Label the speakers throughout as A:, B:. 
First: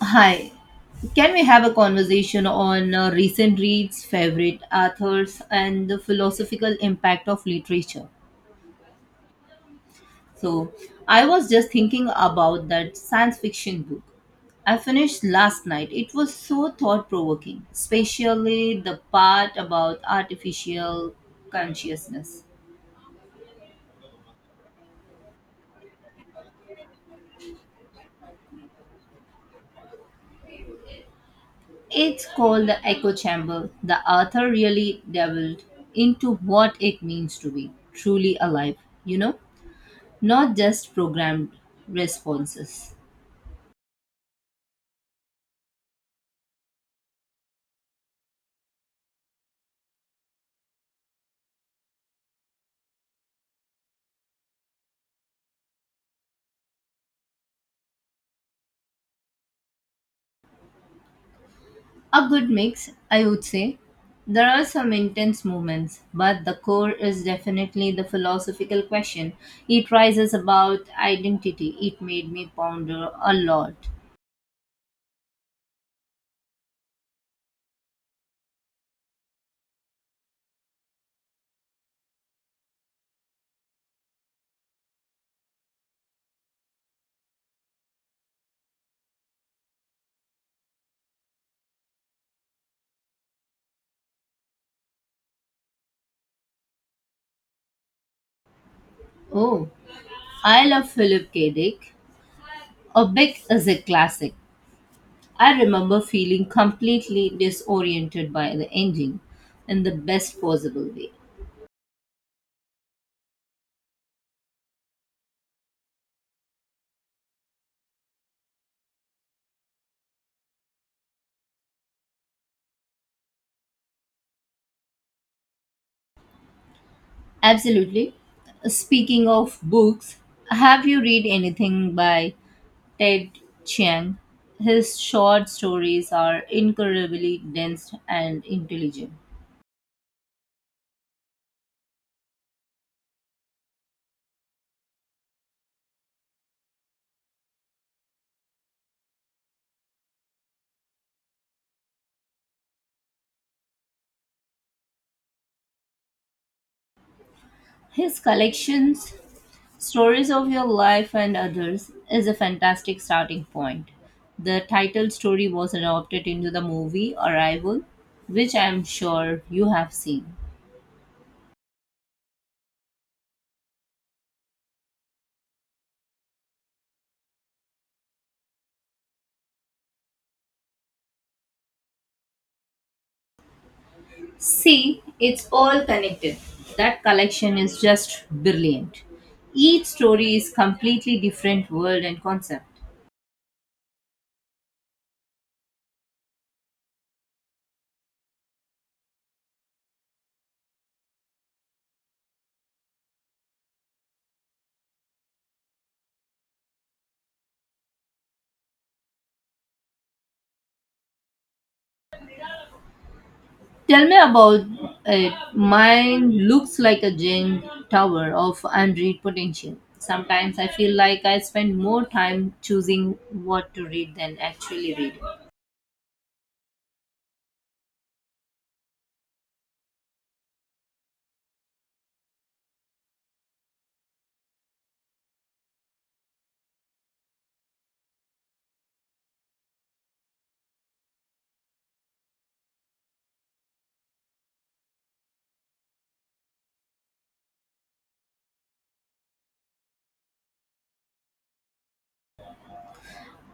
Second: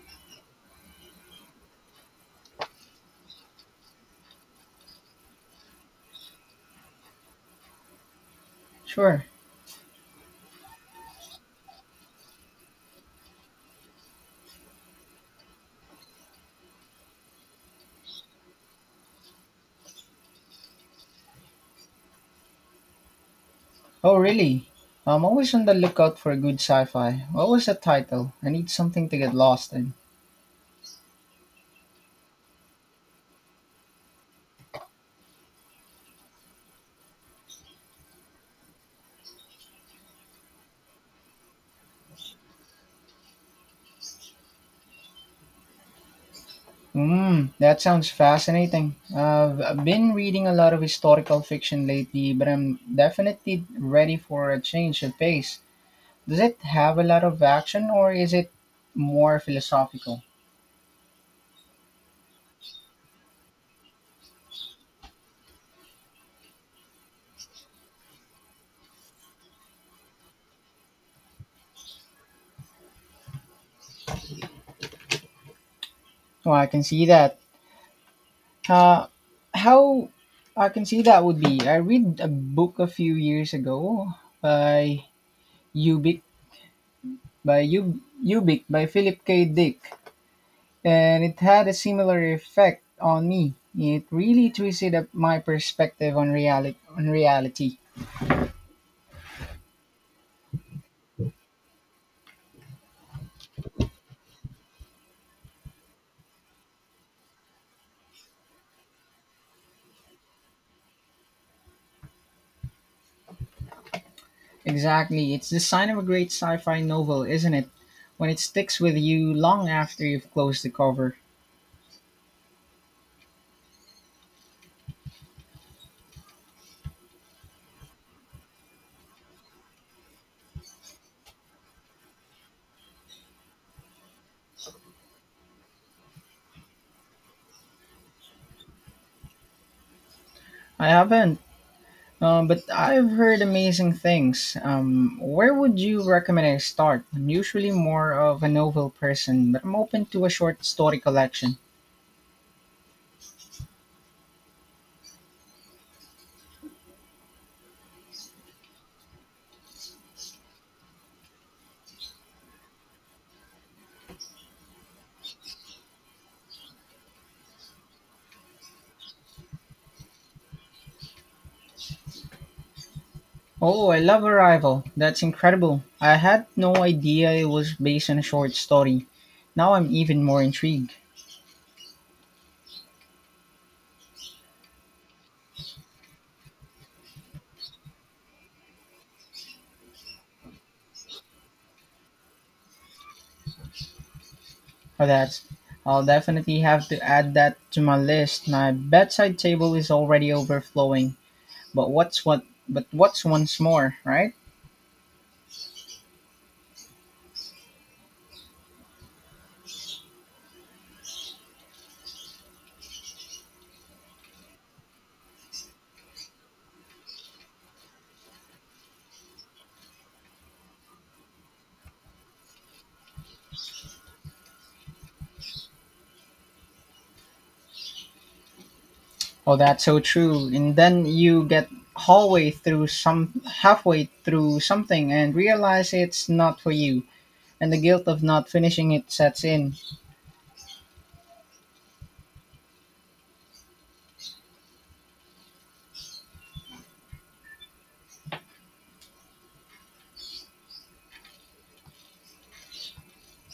A: Hi. Can we have a conversation on recent reads, favorite authors, and the philosophical impact of literature?
B: Sure.
A: So, I was just thinking about that science fiction book I finished last night. It was so thought provoking, especially the part about artificial consciousness.
B: Oh, really? I'm always on the lookout for good sci-fi. What was the title? I need something to get lost in.
A: It's called The Echo Chamber. The author really delved into what it means to be truly alive, you know? not just programmed responses.
B: Hmm, that sounds fascinating. I've been reading a lot of historical fiction lately, but I'm definitely ready for a change of pace. Does it have a lot of action or is it more philosophical?
A: A good mix, I would say. There are some intense moments, but the core is definitely the philosophical question. It rises about identity. It made me ponder a lot.
B: Well, I can see that. Uh, how I can see that would be. I read a book a few years ago by Ubik by U Ubik by Philip K. Dick, and it had a similar effect on me. It really twisted up my perspective on reality. On reality.
A: Oh, I love Philip K. Dick. A Big is a classic. I remember feeling completely disoriented by the ending in the best possible way.
B: Exactly, it's the sign of a great sci-fi novel, isn't it? When it sticks with you long after you've closed the cover.
A: Absolutely. Speaking of books, have you read anything by Ted Chiang? His short stories are incredibly dense and intelligent.
B: I haven't, but I've heard amazing things. Where would you recommend I start? I'm usually more of a novel person, but I'm open to a short story collection.
A: His collections, Stories of Your Life and Others, is a fantastic starting point. The title story was adopted into the movie Arrival, which I am sure you have seen.
B: Oh, I love Arrival. That's incredible. I had no idea it was based on a short story. Now I'm even more intrigued.
A: See, it's all connected. That collection is just brilliant. Each story is completely different world and concept.
B: For that, I'll definitely have to add that to my list. My bedside table is already overflowing. But what's what? But what's once more, right?
A: Tell me about it. Mine looks like a giant tower of unread potential. Sometimes I feel like I spend more time choosing what to read than actually reading.
B: Oh, that's so true. And then you get halfway through something and realize it's not for you, and the guilt of not finishing it sets in.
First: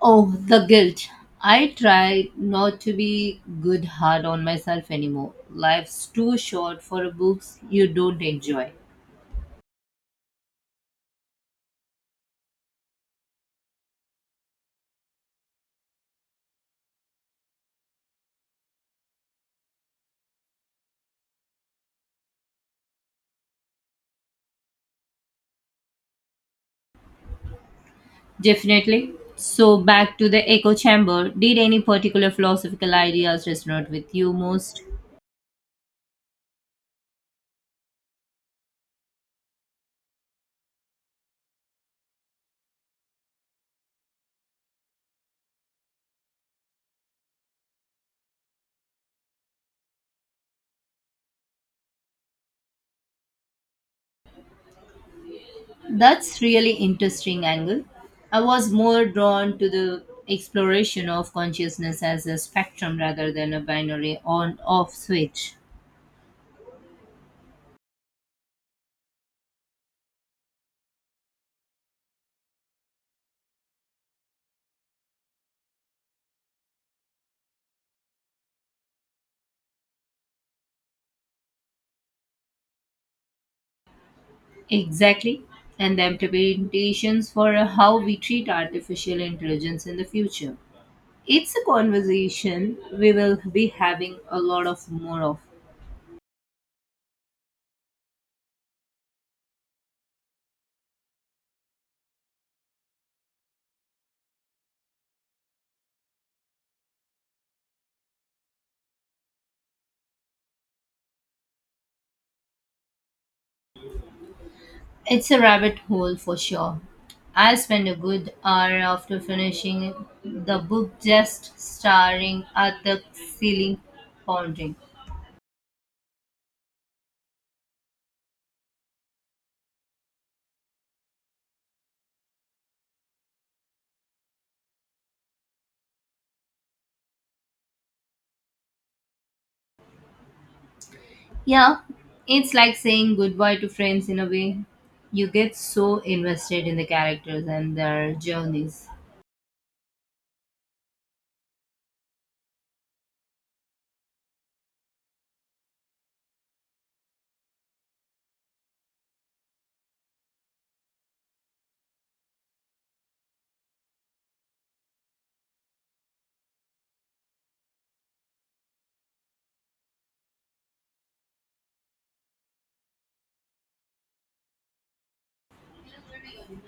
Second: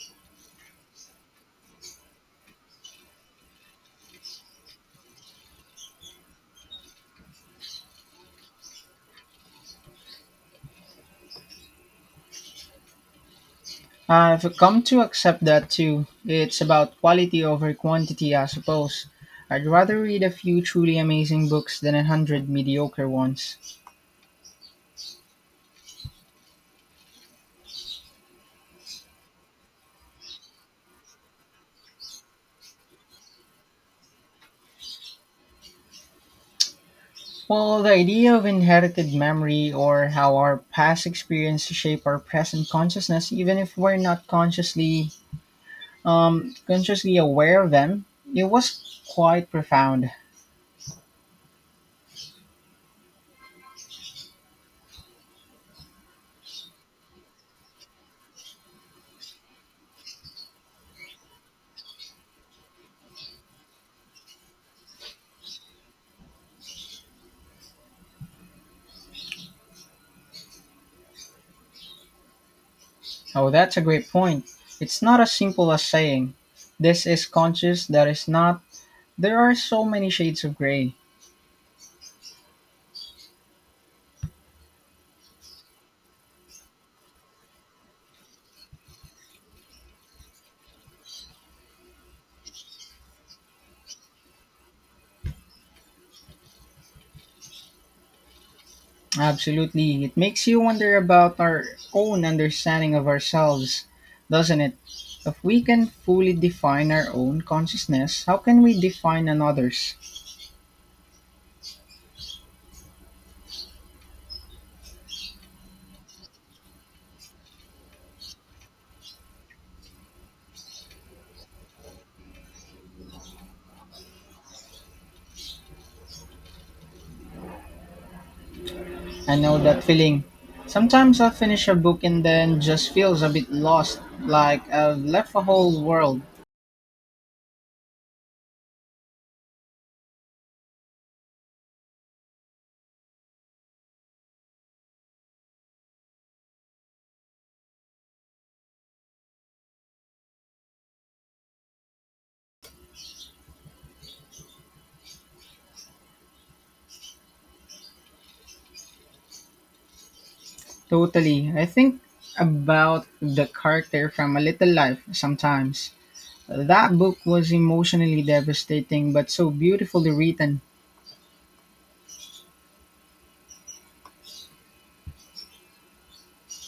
A: Oh, the guilt. I try not to be good hard on myself anymore. Life's too short for books you don't enjoy.
B: I've come to accept that too. It's about quality over quantity, I suppose. I'd rather read a few truly amazing books than a hundred mediocre ones.
A: Definitely. So, back to the echo chamber, did any particular philosophical ideas resonate with you most?
B: Well, the idea of inherited memory or how our past experiences shape our present consciousness, even if we're not consciously aware of them, it was quite profound.
A: That's really interesting angle. I was more drawn to the exploration of consciousness as a spectrum rather than a binary on off switch.
B: Oh, that's a great point. It's not as simple as saying, this is conscious, that is not. There are so many shades of gray.
A: Exactly. And the implications for how we treat artificial intelligence in the future. It's a conversation we will be having a lot of more of.
B: Absolutely. It makes you wonder about our own understanding of ourselves, doesn't it? If we can fully define our own consciousness, how can we define another's?
A: It's a rabbit hole for sure. I spent a good hour after finishing the book just staring at the ceiling pondering.
B: I know that feeling. Sometimes I finish a book and then just feels a bit lost, like I've left a whole world.
A: Yeah, it's like saying goodbye to friends in a way. You get so invested in the characters and their journeys.
B: Totally. I think about the character from A Little Life sometimes. That book was emotionally devastating but so beautifully written.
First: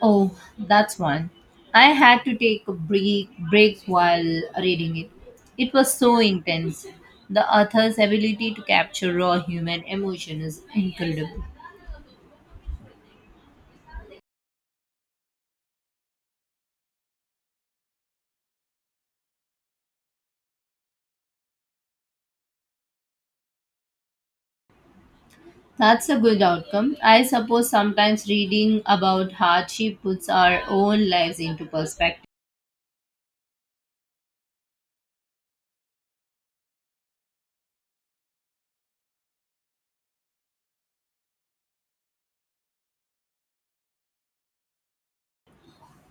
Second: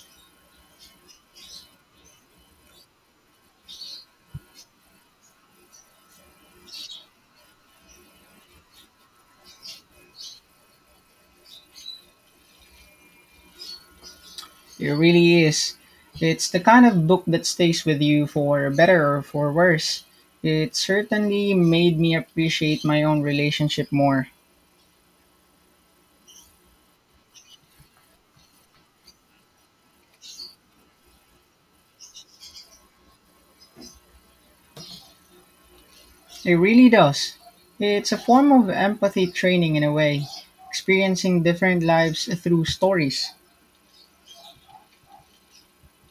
A: Oh, that's one. I had to take a break while reading it. It was so intense. The author's ability to capture raw human emotion is incredible.
B: It really is. It's the kind of book that stays with you for better or for worse. It certainly made me appreciate my own relationship more.
A: That's a good outcome. I suppose sometimes reading about hardship puts our own lives into perspective.
B: It really does. It's a form of empathy training in a way, experiencing different lives through stories.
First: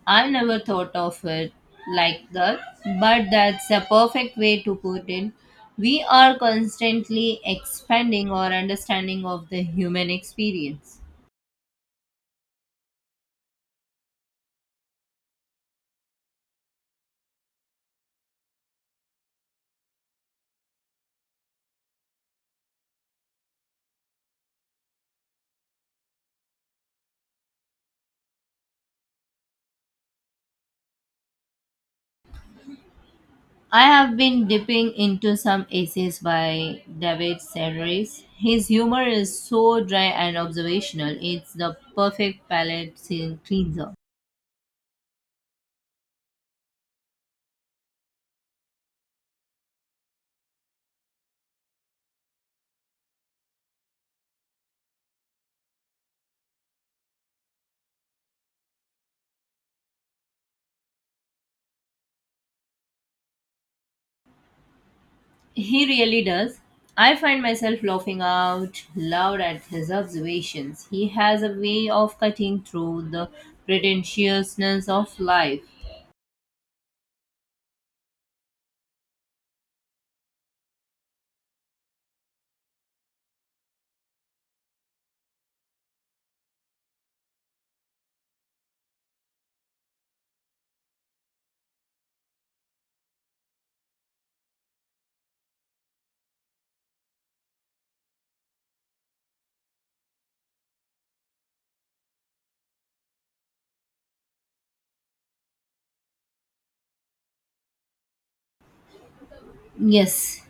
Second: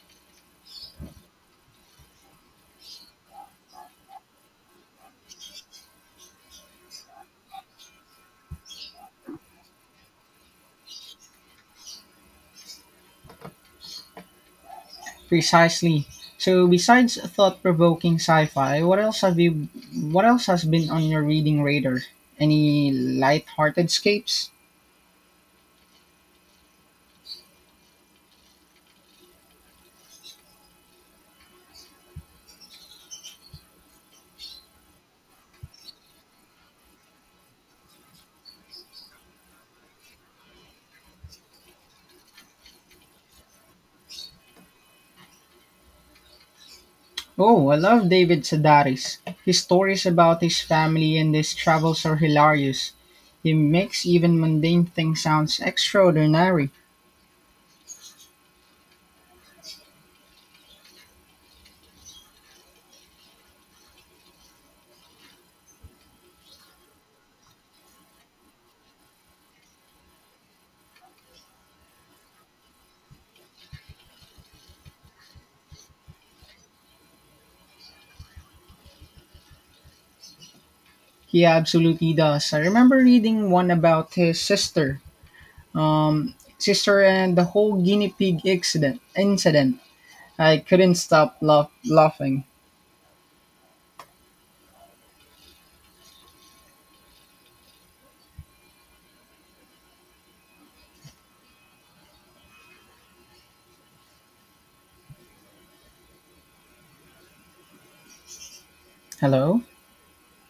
A: I never thought of it like that, but that's a perfect way to put it. We are constantly expanding our understanding of the human experience.
B: Precisely. So besides thought-provoking sci-fi, what else has been on your reading radar? Any light-hearted escapes?
A: I have been dipping into some essays by David Sedaris. His humor is so dry and observational, it's the perfect palate cleanser.
B: Oh, I love David Sedaris. His stories about his family and his travels are hilarious. He makes even mundane things sound extraordinary.
A: He really does. I find myself laughing out loud at his observations. He has a way of cutting through the pretentiousness of life.
B: He absolutely does. I remember reading one about his sister and the whole guinea pig incident. Incident. I couldn't stop laughing. Hello.
A: Yes,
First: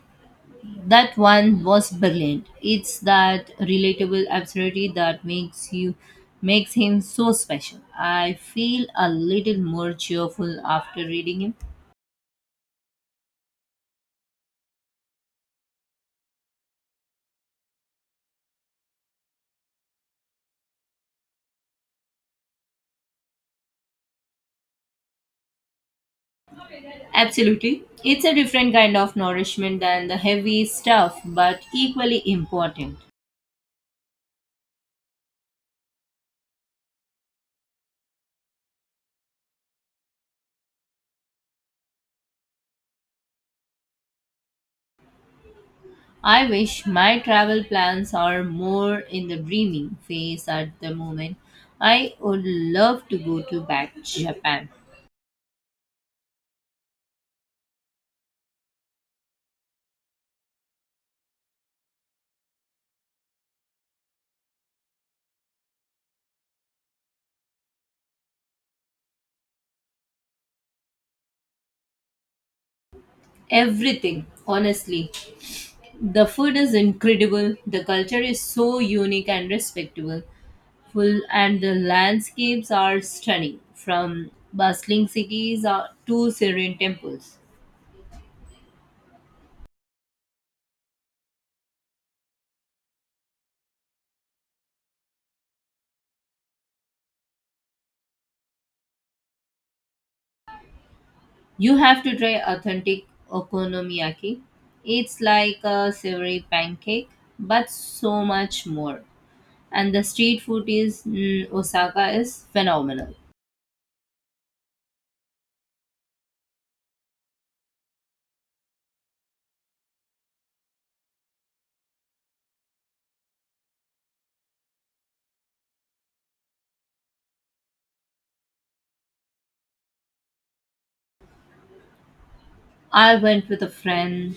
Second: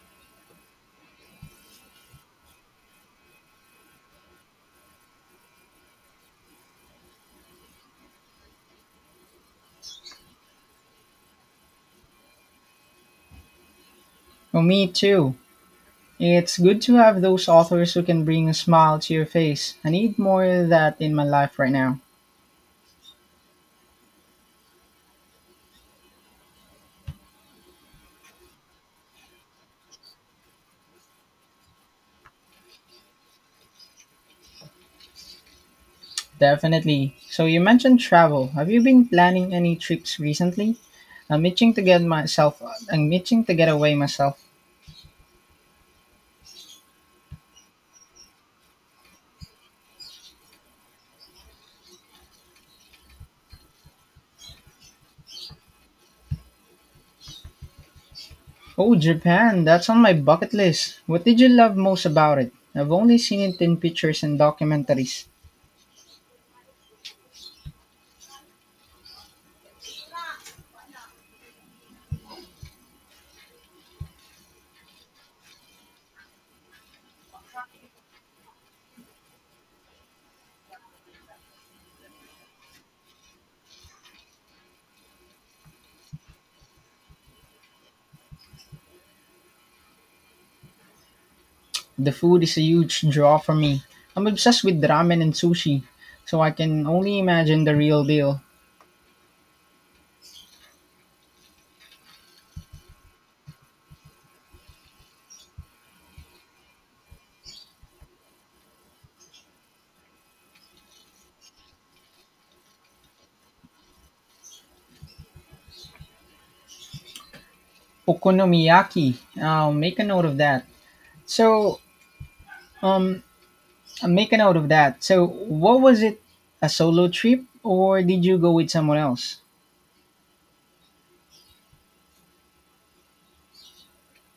A: that one was brilliant. It's that relatable absurdity that makes him so special. I feel a little more cheerful after reading him.
B: Oh, me too. It's good to have those authors who can bring a smile to your face. I need more of that in my life right now.
A: Absolutely. It's a different kind of nourishment than the heavy stuff, but equally important.
B: Definitely. So you mentioned travel. Have you been planning any trips recently? I'm itching to get myself. I'm itching to get away myself.
A: I wish my travel plans are more in the dreaming phase at the moment. I would love to go to back Japan.
B: Oh, Japan! That's on my bucket list. What did you love most about it? I've only seen it in pictures and documentaries.
A: Everything, honestly. The food is incredible, the culture is so unique and respectable, full and the landscapes are stunning from bustling cities to serene temples.
B: The food is a huge draw for me. I'm obsessed with ramen and sushi, so I can only imagine the real deal.
A: You have to try authentic okonomiyaki. It's like a savory pancake, but so much more. And the street food is in Osaka is phenomenal.
B: Okonomiyaki. I'll make a note of that. So, um, Make a note of that. So, what was it? A solo trip, or did you go with someone else?
A: I went with a friend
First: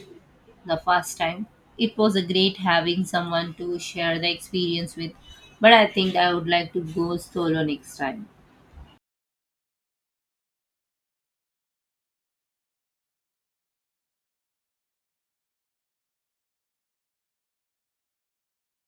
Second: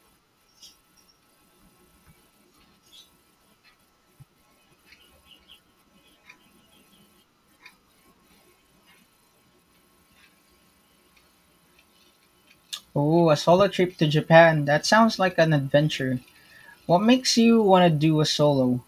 A: the first time. It was a great having someone to share the experience with, but I think I would like to go solo next time.
B: Oh, a solo trip to Japan. That sounds like an adventure. What makes you want to do a solo?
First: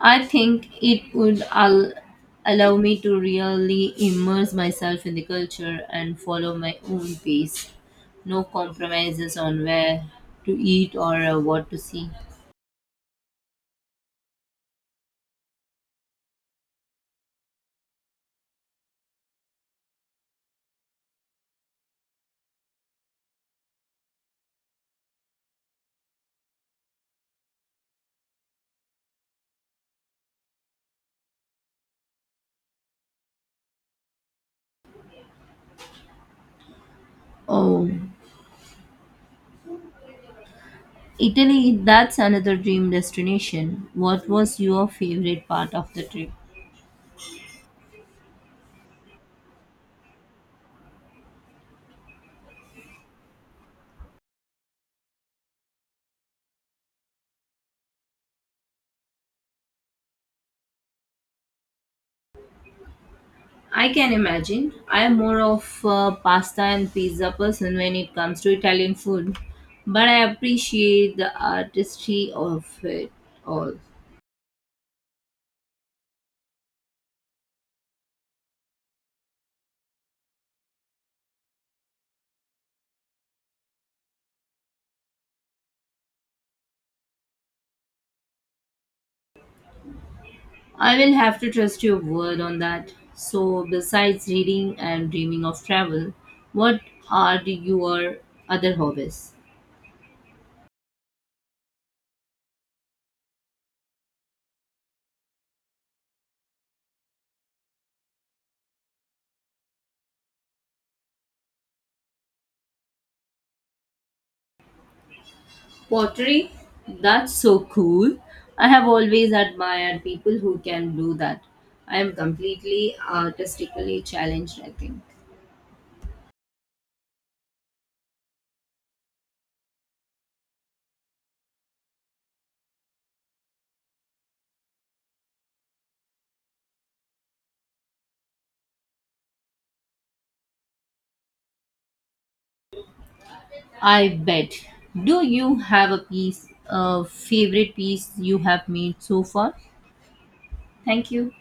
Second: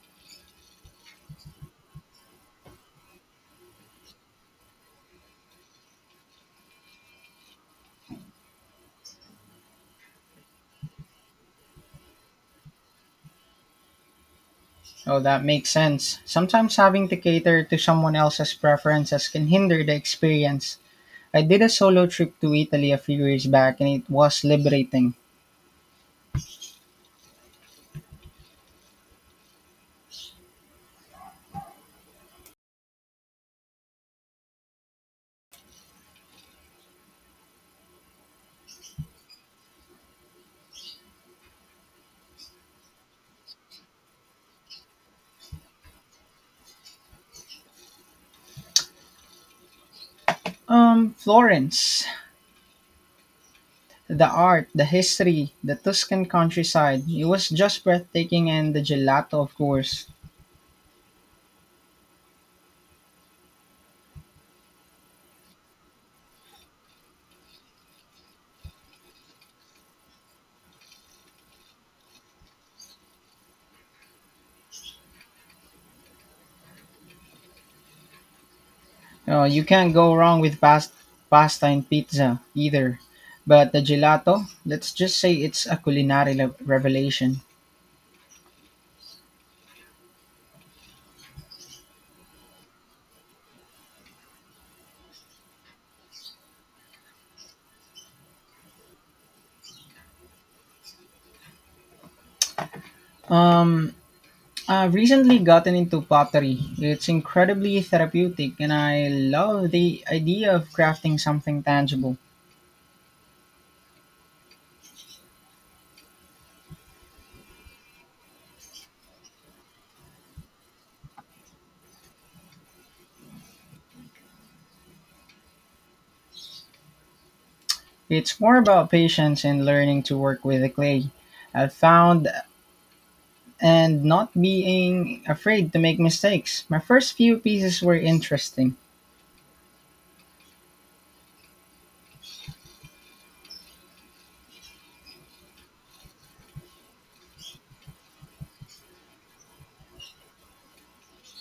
A: I think it would allow me to really immerse myself in the culture and follow my own pace. No compromises on where to eat or what to see.
B: Oh, that makes sense. Sometimes having to cater to someone else's preferences can hinder the experience. I did a solo trip to Italy a few years back and it was liberating.
A: Oh. Italy, that's another dream destination. What was your favorite part of the trip?
B: Florence, the art, the history, the Tuscan countryside, it was just breathtaking and the gelato, of course.
A: I can imagine. I am more of a pasta and pizza person when it comes to Italian food, but I appreciate the artistry of it all.
B: You can't go wrong with pasta and pizza either. But the gelato, let's just say it's a culinary revelation.
A: I will have to trust your word on that. So, besides reading and dreaming of travel, what are your other hobbies?
B: I've recently gotten into pottery. It's incredibly therapeutic, and I love the idea of crafting something tangible.
A: Pottery? That's so cool. I have always admired people who can do that. I am completely artistically challenged, I think.
B: It's more about patience and learning to work with the clay. I've found and not being afraid to make mistakes. My first few pieces were interesting.
A: I bet. Do you have a favorite piece you have made so far? Thank you.